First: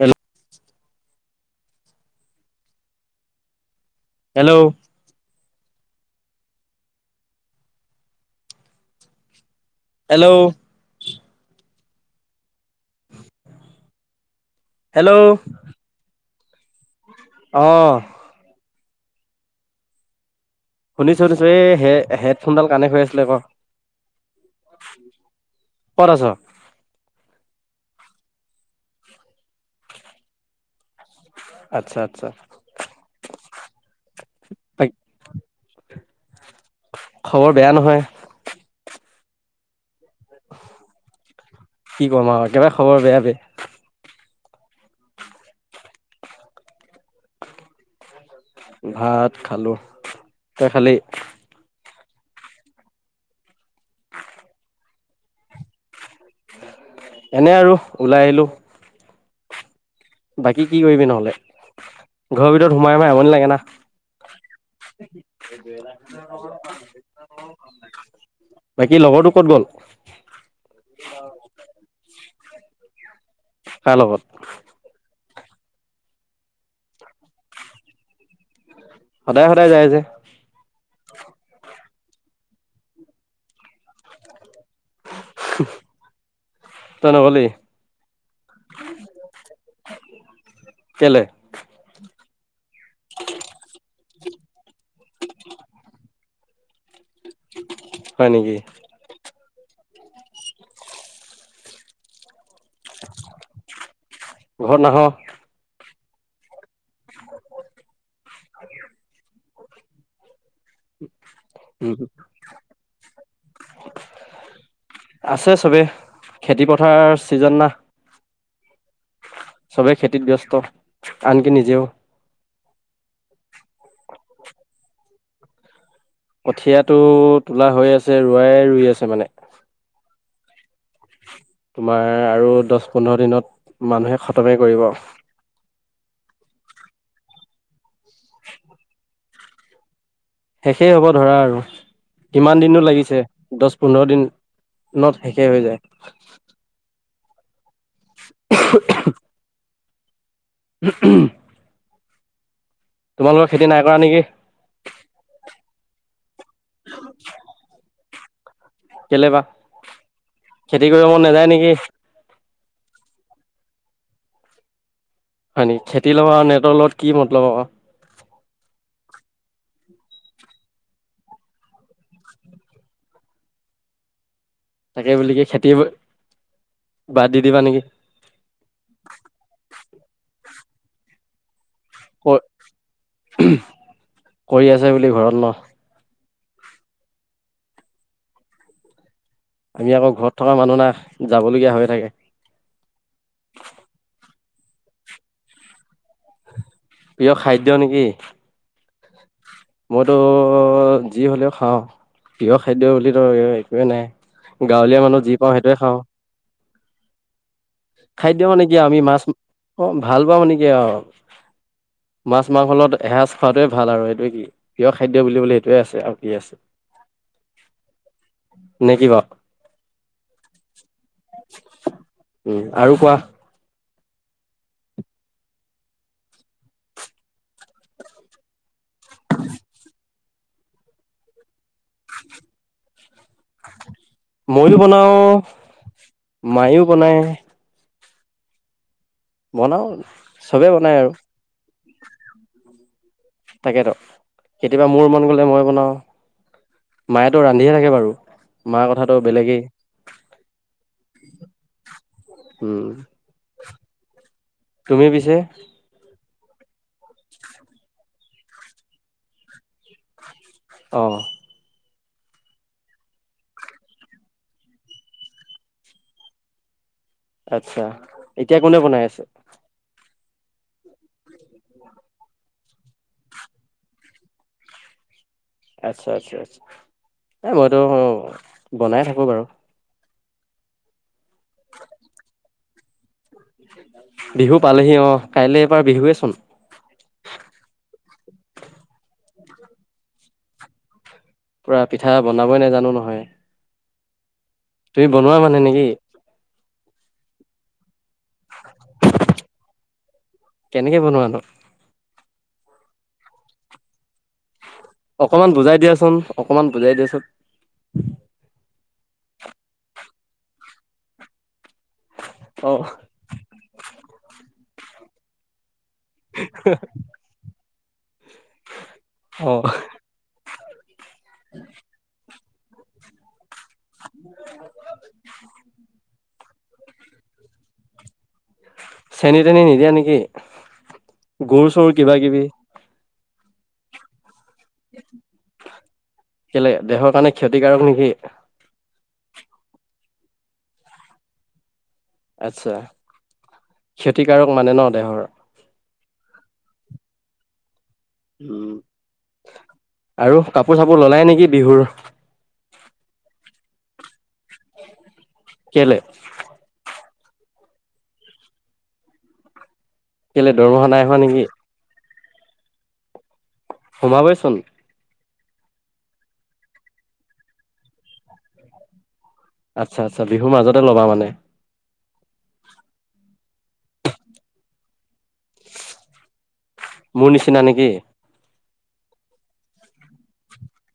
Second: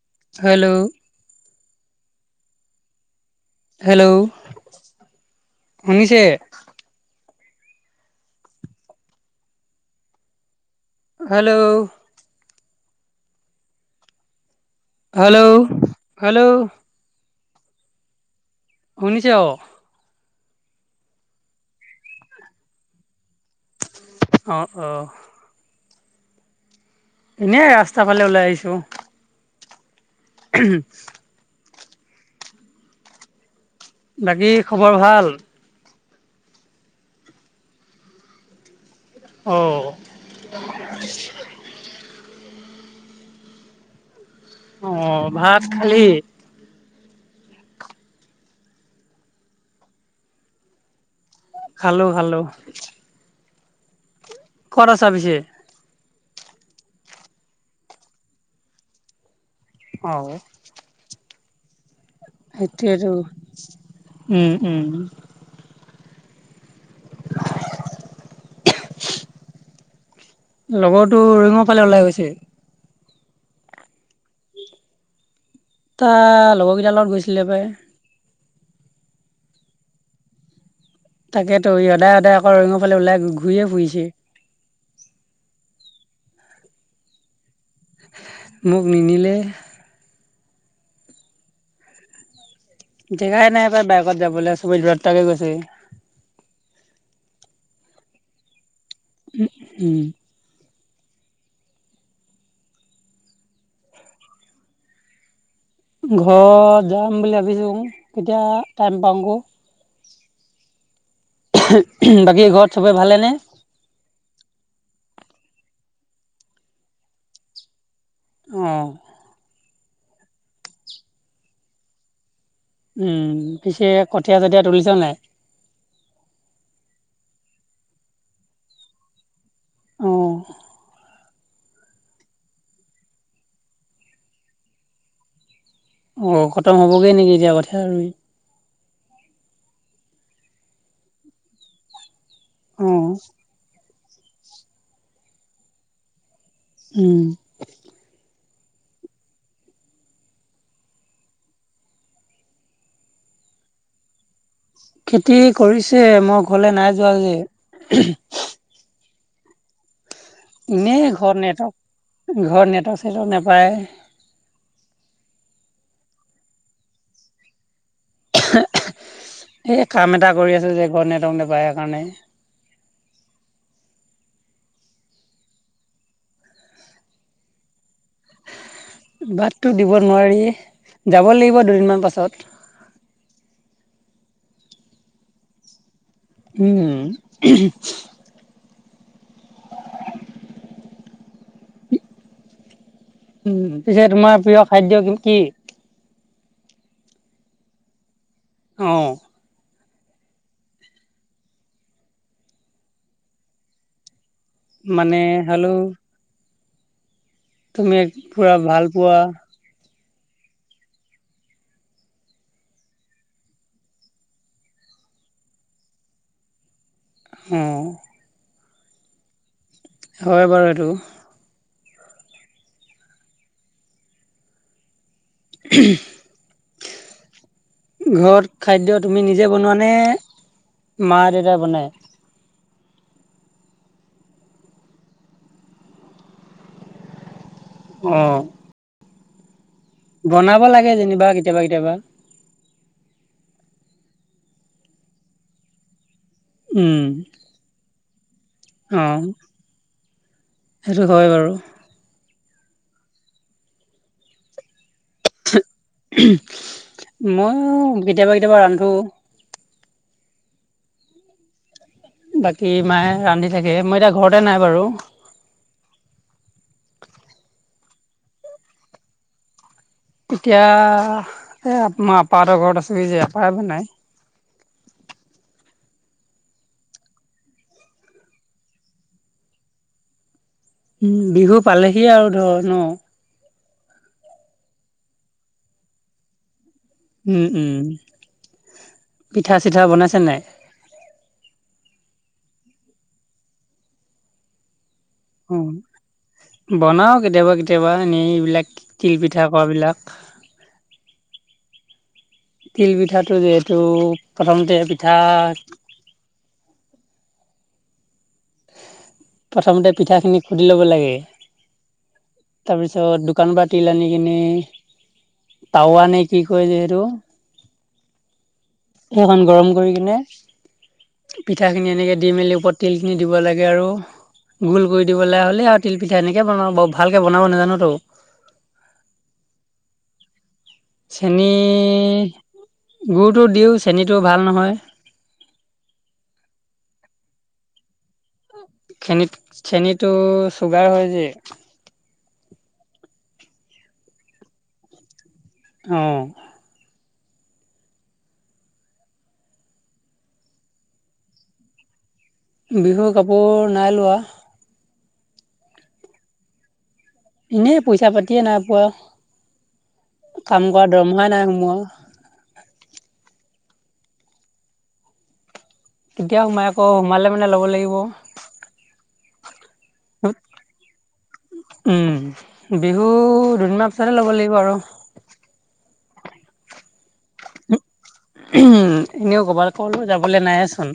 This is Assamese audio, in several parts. Hello hello. হেল্ল', শুনিছে? হেল্ল'। হেল্ল'। Hello -hello. অঁ। শুনিছে অ। শুনিছো শুনিছো এই হে হেডফোনডাল কানেক্ট হৈ আছিলে ক। অ অ কত আছ? এনেই ৰাস্তাৰ ফালে ওলাই আহিছোঁ। উমহুম আতচ্ছা আতচ্ছা। বাকী খবৰ ভাল? খবৰ বেয়া নহয়। অ। কি ক'ম আৰু একেবাৰে খবৰ বেয়া বে অ ভাত খালি? ভাত খালো, তই খালি? খালো খালো। ক'ত আছা পিছে? এনে আৰু ওলাই আহিলো অ বাকী কি কৰিবি নহ'লে? ঘৰৰ ভিতৰত সোমাই -সোমাই সেইটোয়েতো আমনি লাগে না উম উম বাকী লগৰটো ক'ত গ'ল। লগৰটো ৰৈঙৰ ফালে ওলাই গৈছে। কাৰ লগত। তা লগৰকেইটাৰ লগত গৈছিলে পাই সদায়- সদায় যায় যে তাকেতো ই সদায় সদায় অকল ৰইংৰ ফালে ওলাই ঘূৰিয়ে ফুৰিছে। তই নগলি। মোক নিনিলে কেলে। জেগাই নাই পাই বাইকত যাবলে, চবেই দুটা দুটাকে গৈছে। হয় নেকি। উম উম। ঘৰত নাহ। ঘৰত যাম বুলি ভাবিছো। কেতিয়া টাইম পাওঁ ক। উম ঘৰত চবেই ভালেনে আছে চবে খেতি পথাৰ চিজন না। অ, চবেই খেতিত ব্যস্ত আনকি নিজেও। উম পিছে কঠীয়া যতিয়া তুলিছা নাই। কঠিয়াটো তোলা হৈ আছে ৰোৱাই ৰুই আছে মানে। অঁ তোমাৰ আৰু দহ পোন্ধৰ দিনত মানুহে খতমেই কৰিব। অ খতম হবগৈ নেকি এতিয়া কঠিয়া ৰুই, শেষেই হ'ব ধৰা আৰু কিমান দিনো অঁ লাগিছে দহ, পোন্ধৰ দিনত ন শেষে হৈ যায়। উম [unintelligible] উ উম, তোমালোকৰ খেতি নাই কৰা নেকি। খেতি কৰিছে মই ঘৰলে নাই যোৱা যে। কেলে বা খেতি এনেই কৰিব মন ঘৰত নাযায় নেটৱৰ্ক নেকি। ঘৰত নেটক চেটক নাপায়। হয় নেকি খেতি লগত নেটৰ লগত কি মতলব আক, সে কাম এটা কৰি আছো যে ঘৰত নেটৱৰ্ক নেপাই সেই কাৰণে। তাকে বুলি কি খেতি বাদ দি দিবা নেকি। বাটটো দিব নোৱাৰি যাব লাগিব দুদিনমান পাছত। কৰি আছে বুলি ঘৰত ন। উম আমি আকৌ ঘৰত থকা মানুহ না যাবলগীয়া হৈ থাকে। উম পিছে তোমাৰ প্ৰিয় খাদ্য কি? প্ৰিয় খাদ্য নেকি। অ, মইতো যি হ'লেও খাওঁ প্ৰিয় খাদ্য বোলিতো একোৱেই নাই। গাঁৱলীয়া মানে মানুহ যি পাওঁ সেইটোৱে হ'লেও খাওঁ। তুমি খাদ্য পুৰা মানেকি ভাল আমি পোৱা মাছ অ ভাল পাওঁ মানেকি অও, মাছ মাংসলগত এসাঁজ খোৱাটোৱে ভাল আৰু এইটোয়ে কি। প্ৰিয় খাদ্য বুলিবলে সেইটোৱে আছে আৰু কি আছে। অ, নে কি‌ বাও। হয় বাৰু এইটো, উম আৰু কোৱা [inaudible] ঘৰত খাদ্য তুমি নিজে বনোৱা নে মা-দেতাই বনাই? [inaudible] ময়ো বনাওঁ মায়ো বনায়। অ বনাওঁ। বনাব লাগে যেনিবা কেতিয়াবা কেতিয়াবা। তাকেতো কেতিয়াবা মোৰ মন গ'লে মই বনাওঁ উম মায়েতো ৰান্ধিয়ে থাকে বাৰু মাৰ অ কথাটো বেলেগেই সেইটো হয় বাৰু উম তুমি পিছে মই কেতিয়াবা কেতিয়াবা ৰান্ধো অ', বাকী মায়ে ৰান্ধি থাকে মই এতিয়া ঘৰতে নাই বাৰু। আচ্ছা এতিয়া কোনে বনাই আছে? এতিয়া এই মই আপাহঁতৰ ঘৰত আছোঁহি যে আপাই বনাই। আচ্ছা আচ্ছা আচ্ছা এই মইতো বনাই থাকো বাৰু। উম বিহু পালেহিয়ে আৰু ধৰ ন। বিহু পালেহি অ', কাইলেপা বিহুৱেচোন। উম উম পিঠা-চিঠা বনাইছেন নাই। পূৰা পিঠা বনাবই নেজানো নহয়। তুমি বনোৱা অ মানে নেকি? বনাও কেতিয়াবা কেতিয়াবা এনেই এইবিলাক তিল পিঠা কৰা বিলাক। কেনেকে বনোৱা নো? তিল পিঠাটো যে এইটো প্ৰথমতে পিঠা অকমান বুজাই দিয়াচোন অকমান বুজাই দিয়াচোন প্ৰথমতে পিঠা খিনি ঘুটি ল'ব লাগে অ তাৰপিছত- দোকানপা তিল আনি কিনি টাৱা নে কি কয় যে সেইটো - হেখন অ গৰম কৰি কিনে পিঠাখিনি এনেকে দি মেলি ওপত- তিলখিনি দিব লাগে আৰু গোল কৰি দিব লাগে হ'লে আৰু তিল পি- তেনেকে বনাও বাউ ভালকে বনাব নাজানোতো। চেনি-তেনি নিদিয়া নেকি গুৰ-চুৰ কিবা কিবি। গুৰটো দিওঁ চেনিটো ভাল নহয়। কেলে দেহৰ কাৰণে ক্ষতিকাৰক নেকি। চেনী চেনীটো চুগাৰ হয় যে। আচ্ছা ক্ষতিকাৰক মানে ন দেহৰ- অ', উম আৰু কাপোৰ-চাপোৰ ল'লাই নেকি বিহুৰ? বিহুৰ কাপোৰ নাই লোৱা। কেলেই? এনেই পইচা পাতিয়ে নাই পোৱা, কেলে কাম কৰা দৰমহা হোৱা দৰমহাই নেকি নাই সোমোৱা। সোমাবইচোন। কেতিয়া সোমাই আকৌ সোমালে মানে ল'ব লাগিব। আচ্ছা আচ্ছা বিহু মাজতে লবা মানে। উম বিহু দুদিনমান পিছতে ল'ব লাগিব আৰু। মো নিচিনা নে কি? উম এনেও কৰ'বাত ক'লো যাবলৈ নায়েচোন।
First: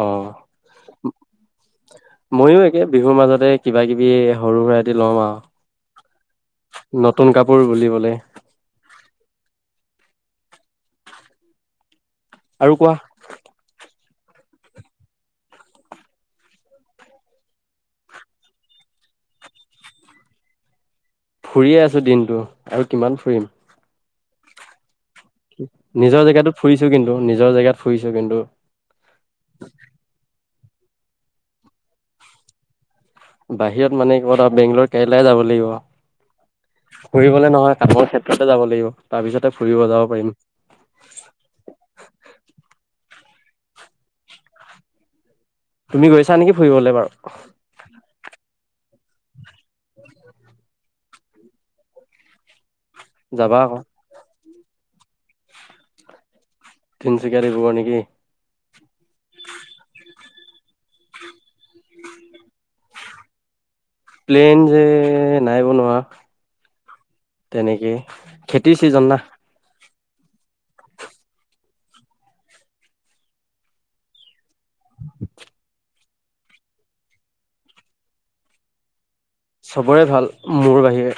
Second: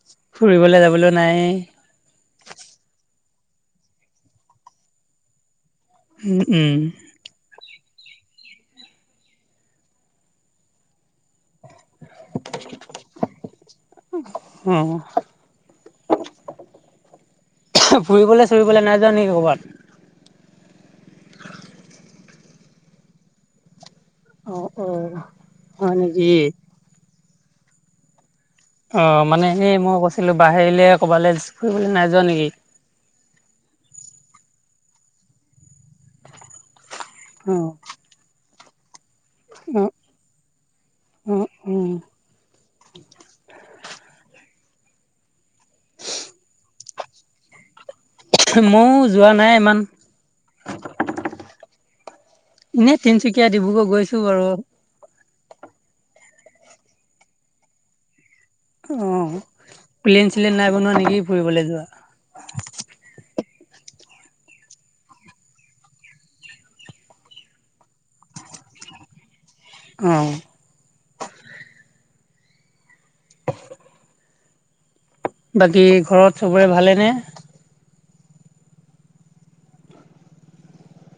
অ', যাবলৈ নাই ময়ো একে বিহুৰ মাজতে কিবা কিবি সৰু সুৰা এটি লম আৰু উম উম, নতুন কাপোৰ বুলিবলে, আৰু কোৱা। উম ফুৰিবলে-চুৰিবলে নাই যোৱা নেকি ক'ৰবাত? ফুৰিয়ে আছোঁ দিনটো আৰু কিমান ফুৰিম। অ', অ' নিজৰ জেগাতোত ফুৰিছো কিন্তু নিজৰ জেগাত ফুৰিছো কিন্তু। অ' মানে এই মই কৈছিলো বাহিৰলে ক'বালে ফুৰিবলে নাই যোৱা নেকি? বাহিৰত মানে কত আও বেংগলোৰ কেৰেলাই যাব লাগিব ফুৰিবলে অঁ নহয় কামৰ ক্ষেত্ৰত। পিতে যাব লাগিব তাৰ পিছতে ফুৰিব যাব পাৰিম। আহ উম, তুমি গৈছা নেকি ফুৰিবলৈ বাৰু মৌ যোৱা নাই ইমান, এনেই তিনচুকীয়া যাবা আকৌ ডিব্ৰুগড় গৈছো বাৰু, তিনচুকীয়া ডিব্ৰুগড় নেকি। অ প্লেইন চিলেইন নাই বনোৱা নেকি ফুৰিবলৈ যোৱা। প্লেন যে নাই বনোৱা। তেনেকে খেতিৰ ছিজন না, অ, [inaudible] [inaudible] বাকী ঘৰত চবৰে ভালেনে? চবৰে ভাল মোৰ বাহিৰে।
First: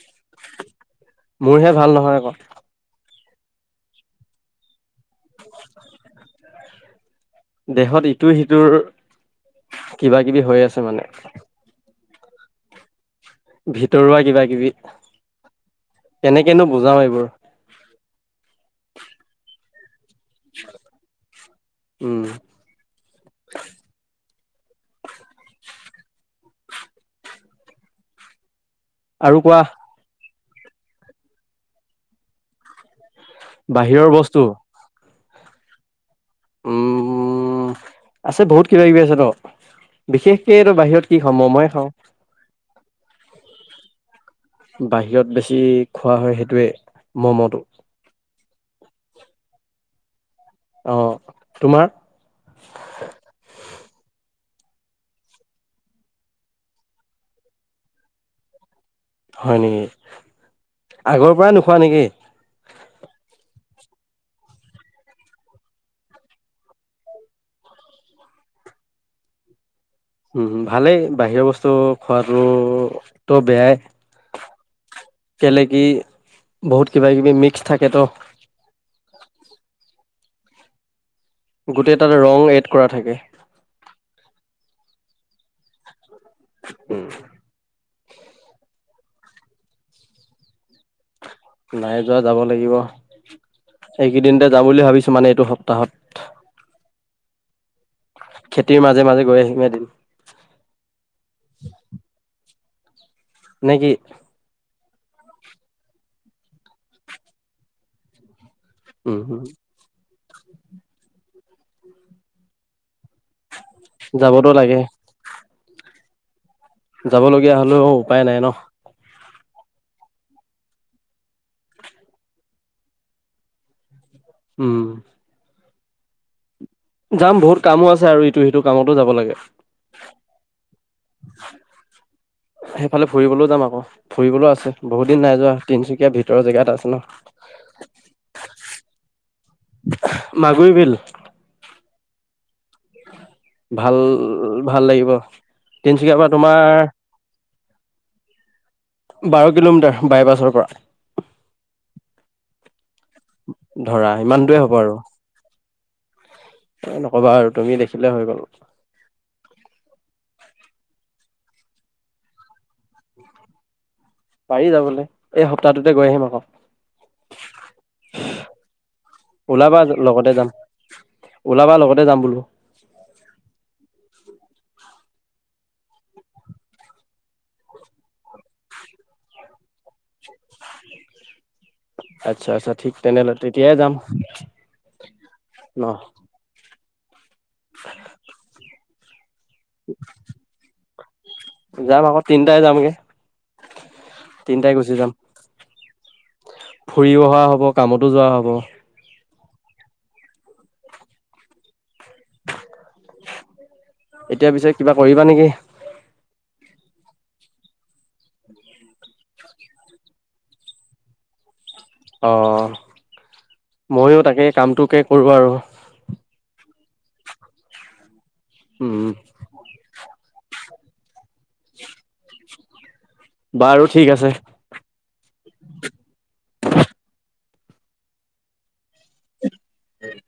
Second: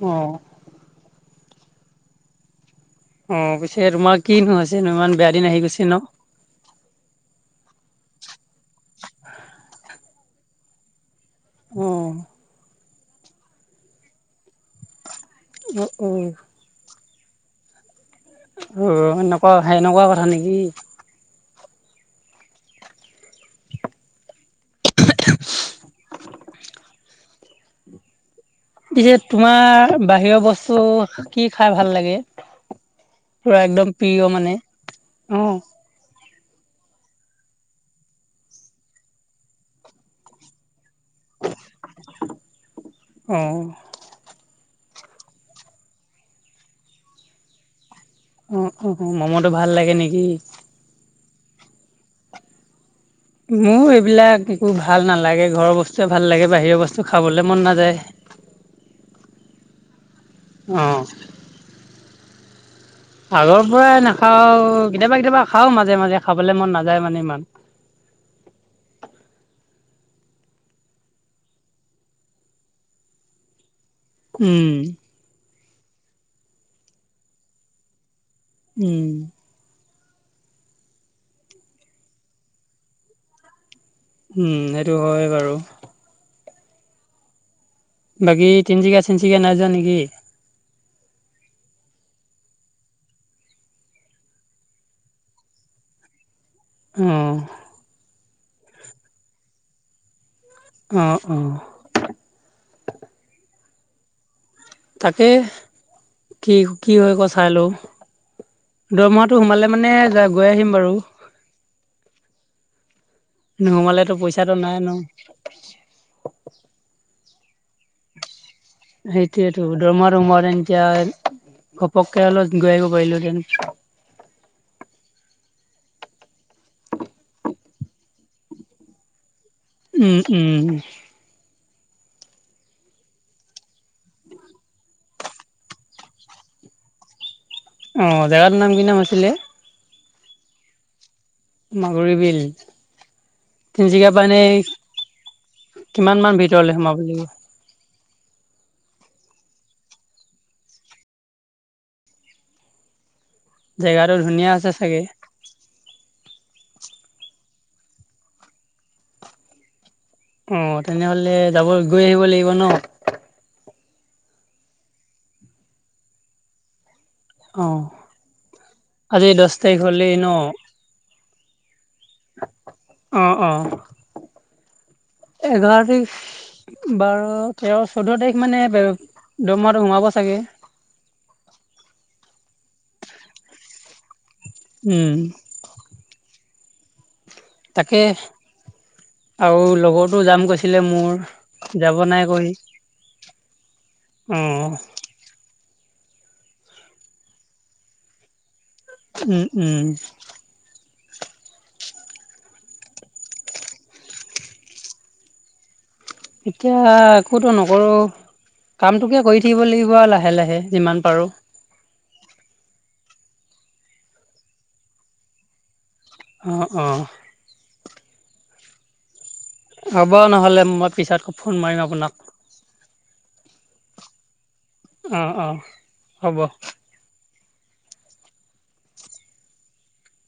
অ মোৰহে ভাল নহয় আক, অ পিছে তোমাৰ কি নোহ হৈছে নো ইমান বেয়া দিন আহি গৈছে নো। দেহত ইটো সিটোৰ, কিবা কিবি হৈ আছে মানে, অ ভিতৰুৱা কিবা কিবি অ অ কেনেকেনো বুজাও এইবোৰ, অ এনেকুৱা সেনেকুৱা কথা নেকি। [unintelligible] উম [unintelligible] পিছে আৰু কোৱা তোমাৰ বাহিৰৰ বস্তু কি খাই ভাল লাগে? পোৰা একদম বাহিৰৰ প্ৰিয় বস্তু মানে অ, উমম আছে বহুত কিবা কিবি আছে টো বিশেষকে ত বাহিৰত, কি খাম মম য়ে খাওঁ, অ, বাহিৰত বেছি খোৱা হয় সেইটোৱে মমটো, অ অ অ মমটো ভাল লাগে নেকি? অ তোমাৰ, মোৰ এইবিলাক একো ভাল নালাগে ঘৰৰ বস্তুয়ে ভাল লাগে বাহিৰৰ বস্তু খাবলৈ মন নাযায়। হয় নেকি অ আগৰ পৰা নোখোৱা নেকি? আগৰ পৰাই নাখাও কেতিয়াবা কেতিয়াবা খাও মাজে মাজে খাবলৈ মন নাযায় মানে ইমান, উ ভালেই বাহিৰৰ বস্তু খোৱাতো বেয়াই, উম কেলে কি বহুত কিবা কিবি মিক্স থাকেতো, উম, গোটেই তাত ৰং এড কৰা থাকে। উম, সেইটো হয় বাৰু। উম, বাকী তিনিচুকীয়া-চিনচুকীয়া নাই যোৱা নেকি? নাই যোৱা যাব লাগিব এইকেইদিনতে যাম বুলি ভাবিছো মানে এইটো সপ্তাহত, অ খেতিৰ মাজে মাজে গৈ আহিম এদিন, অ অ, নেকি? তাকে কি - কি হয় ক চাই লও। উম দৰমহাটো উম সোমালে মানে যাই গৈ আহিম বাৰু। নোহোমালেতো যাবতো পইচাটো নাই লাগে ন। যাবলগীয়া হলেও উপায় নাই ন। সেইটোৱেইতো দৰমহাটো সোমালে এতিয়া ঘপককে হ'লেও গৈ আহিব পাৰিলোহেতেন। উম, যাম বহুত কামো আছে আৰু ইটো-সিটো কামতো যাব লাগে। উম-উম। সেইফালে ফুৰিবলৈও যাম আকৌ। ফুৰিবলৈও আছে বহুত দিন নাই যোৱা তিনিচুকীয়া ভিতৰৰ জেগাত আছে ন। অ, জেগাটোৰ নাম কি নাম আছিলে? মাগুৰী বিল। মাগুৰী বিল। ভাল তিনিচুকীয়া পা এনেই ভাল লাগিব তিনচুকীয়াৰ কিমান পৰা মান তোমাৰ ভিতৰলে সোমাব লাগিব? বাৰ কিলোমিটাৰ বাইপাছৰ পৰা। ধৰা জেগাটো ধুনীয়া সিমানটোৱে আছে হ'ব চাগে আৰু। নকবা আৰু তুমি দেখিলে হৈ গল। অ, তেনেহলে যাব গৈ আহিব লাগিব ন। পাৰি যাবলৈ এই সপ্তাহটোতে গৈ আহিম আকৌ। অ, আজি দহ ওলাবা তাৰিখ হ'লেই লগতে ন? যাম ওলাবা লগতে যাম বোলো। অ', অ', এঘাৰ তাৰিখ বাৰ, তেৰ, চৈধ্য তাৰিখ মানে দৰমাহটো সোমাব চাগে। [inaudible] আচ্ছা-আচ্ছা ঠিক তেনেহ'লে তেতিয়াই যাম উম ন। তাকে আৰু লগৰতো যাম কৈছিলে মোৰ। যাব যাম আকৌ নাই কৈ তিনিটাই যামগে। অ' তিনিটাই গুচি যাম ফুৰিও অহা হব, কামতো যোৱা হব। উম-উম। এতিয়া পিছে কিবা কৰিবা নেকি? এতিয়া একোতো নকৰো। কামটোকে কৰি থাকিব লাগিব আৰু লাহে-লাহে যিমান পাৰো। অ, ময়ো তাকে কামটোকে কৰো আৰু। অ', অ', উম, হ'ব নহ'লে মই পিছত ফোন মাৰিম আপোনাক। বাৰু ঠিক আছে। অ', অ', হ'ব। উম,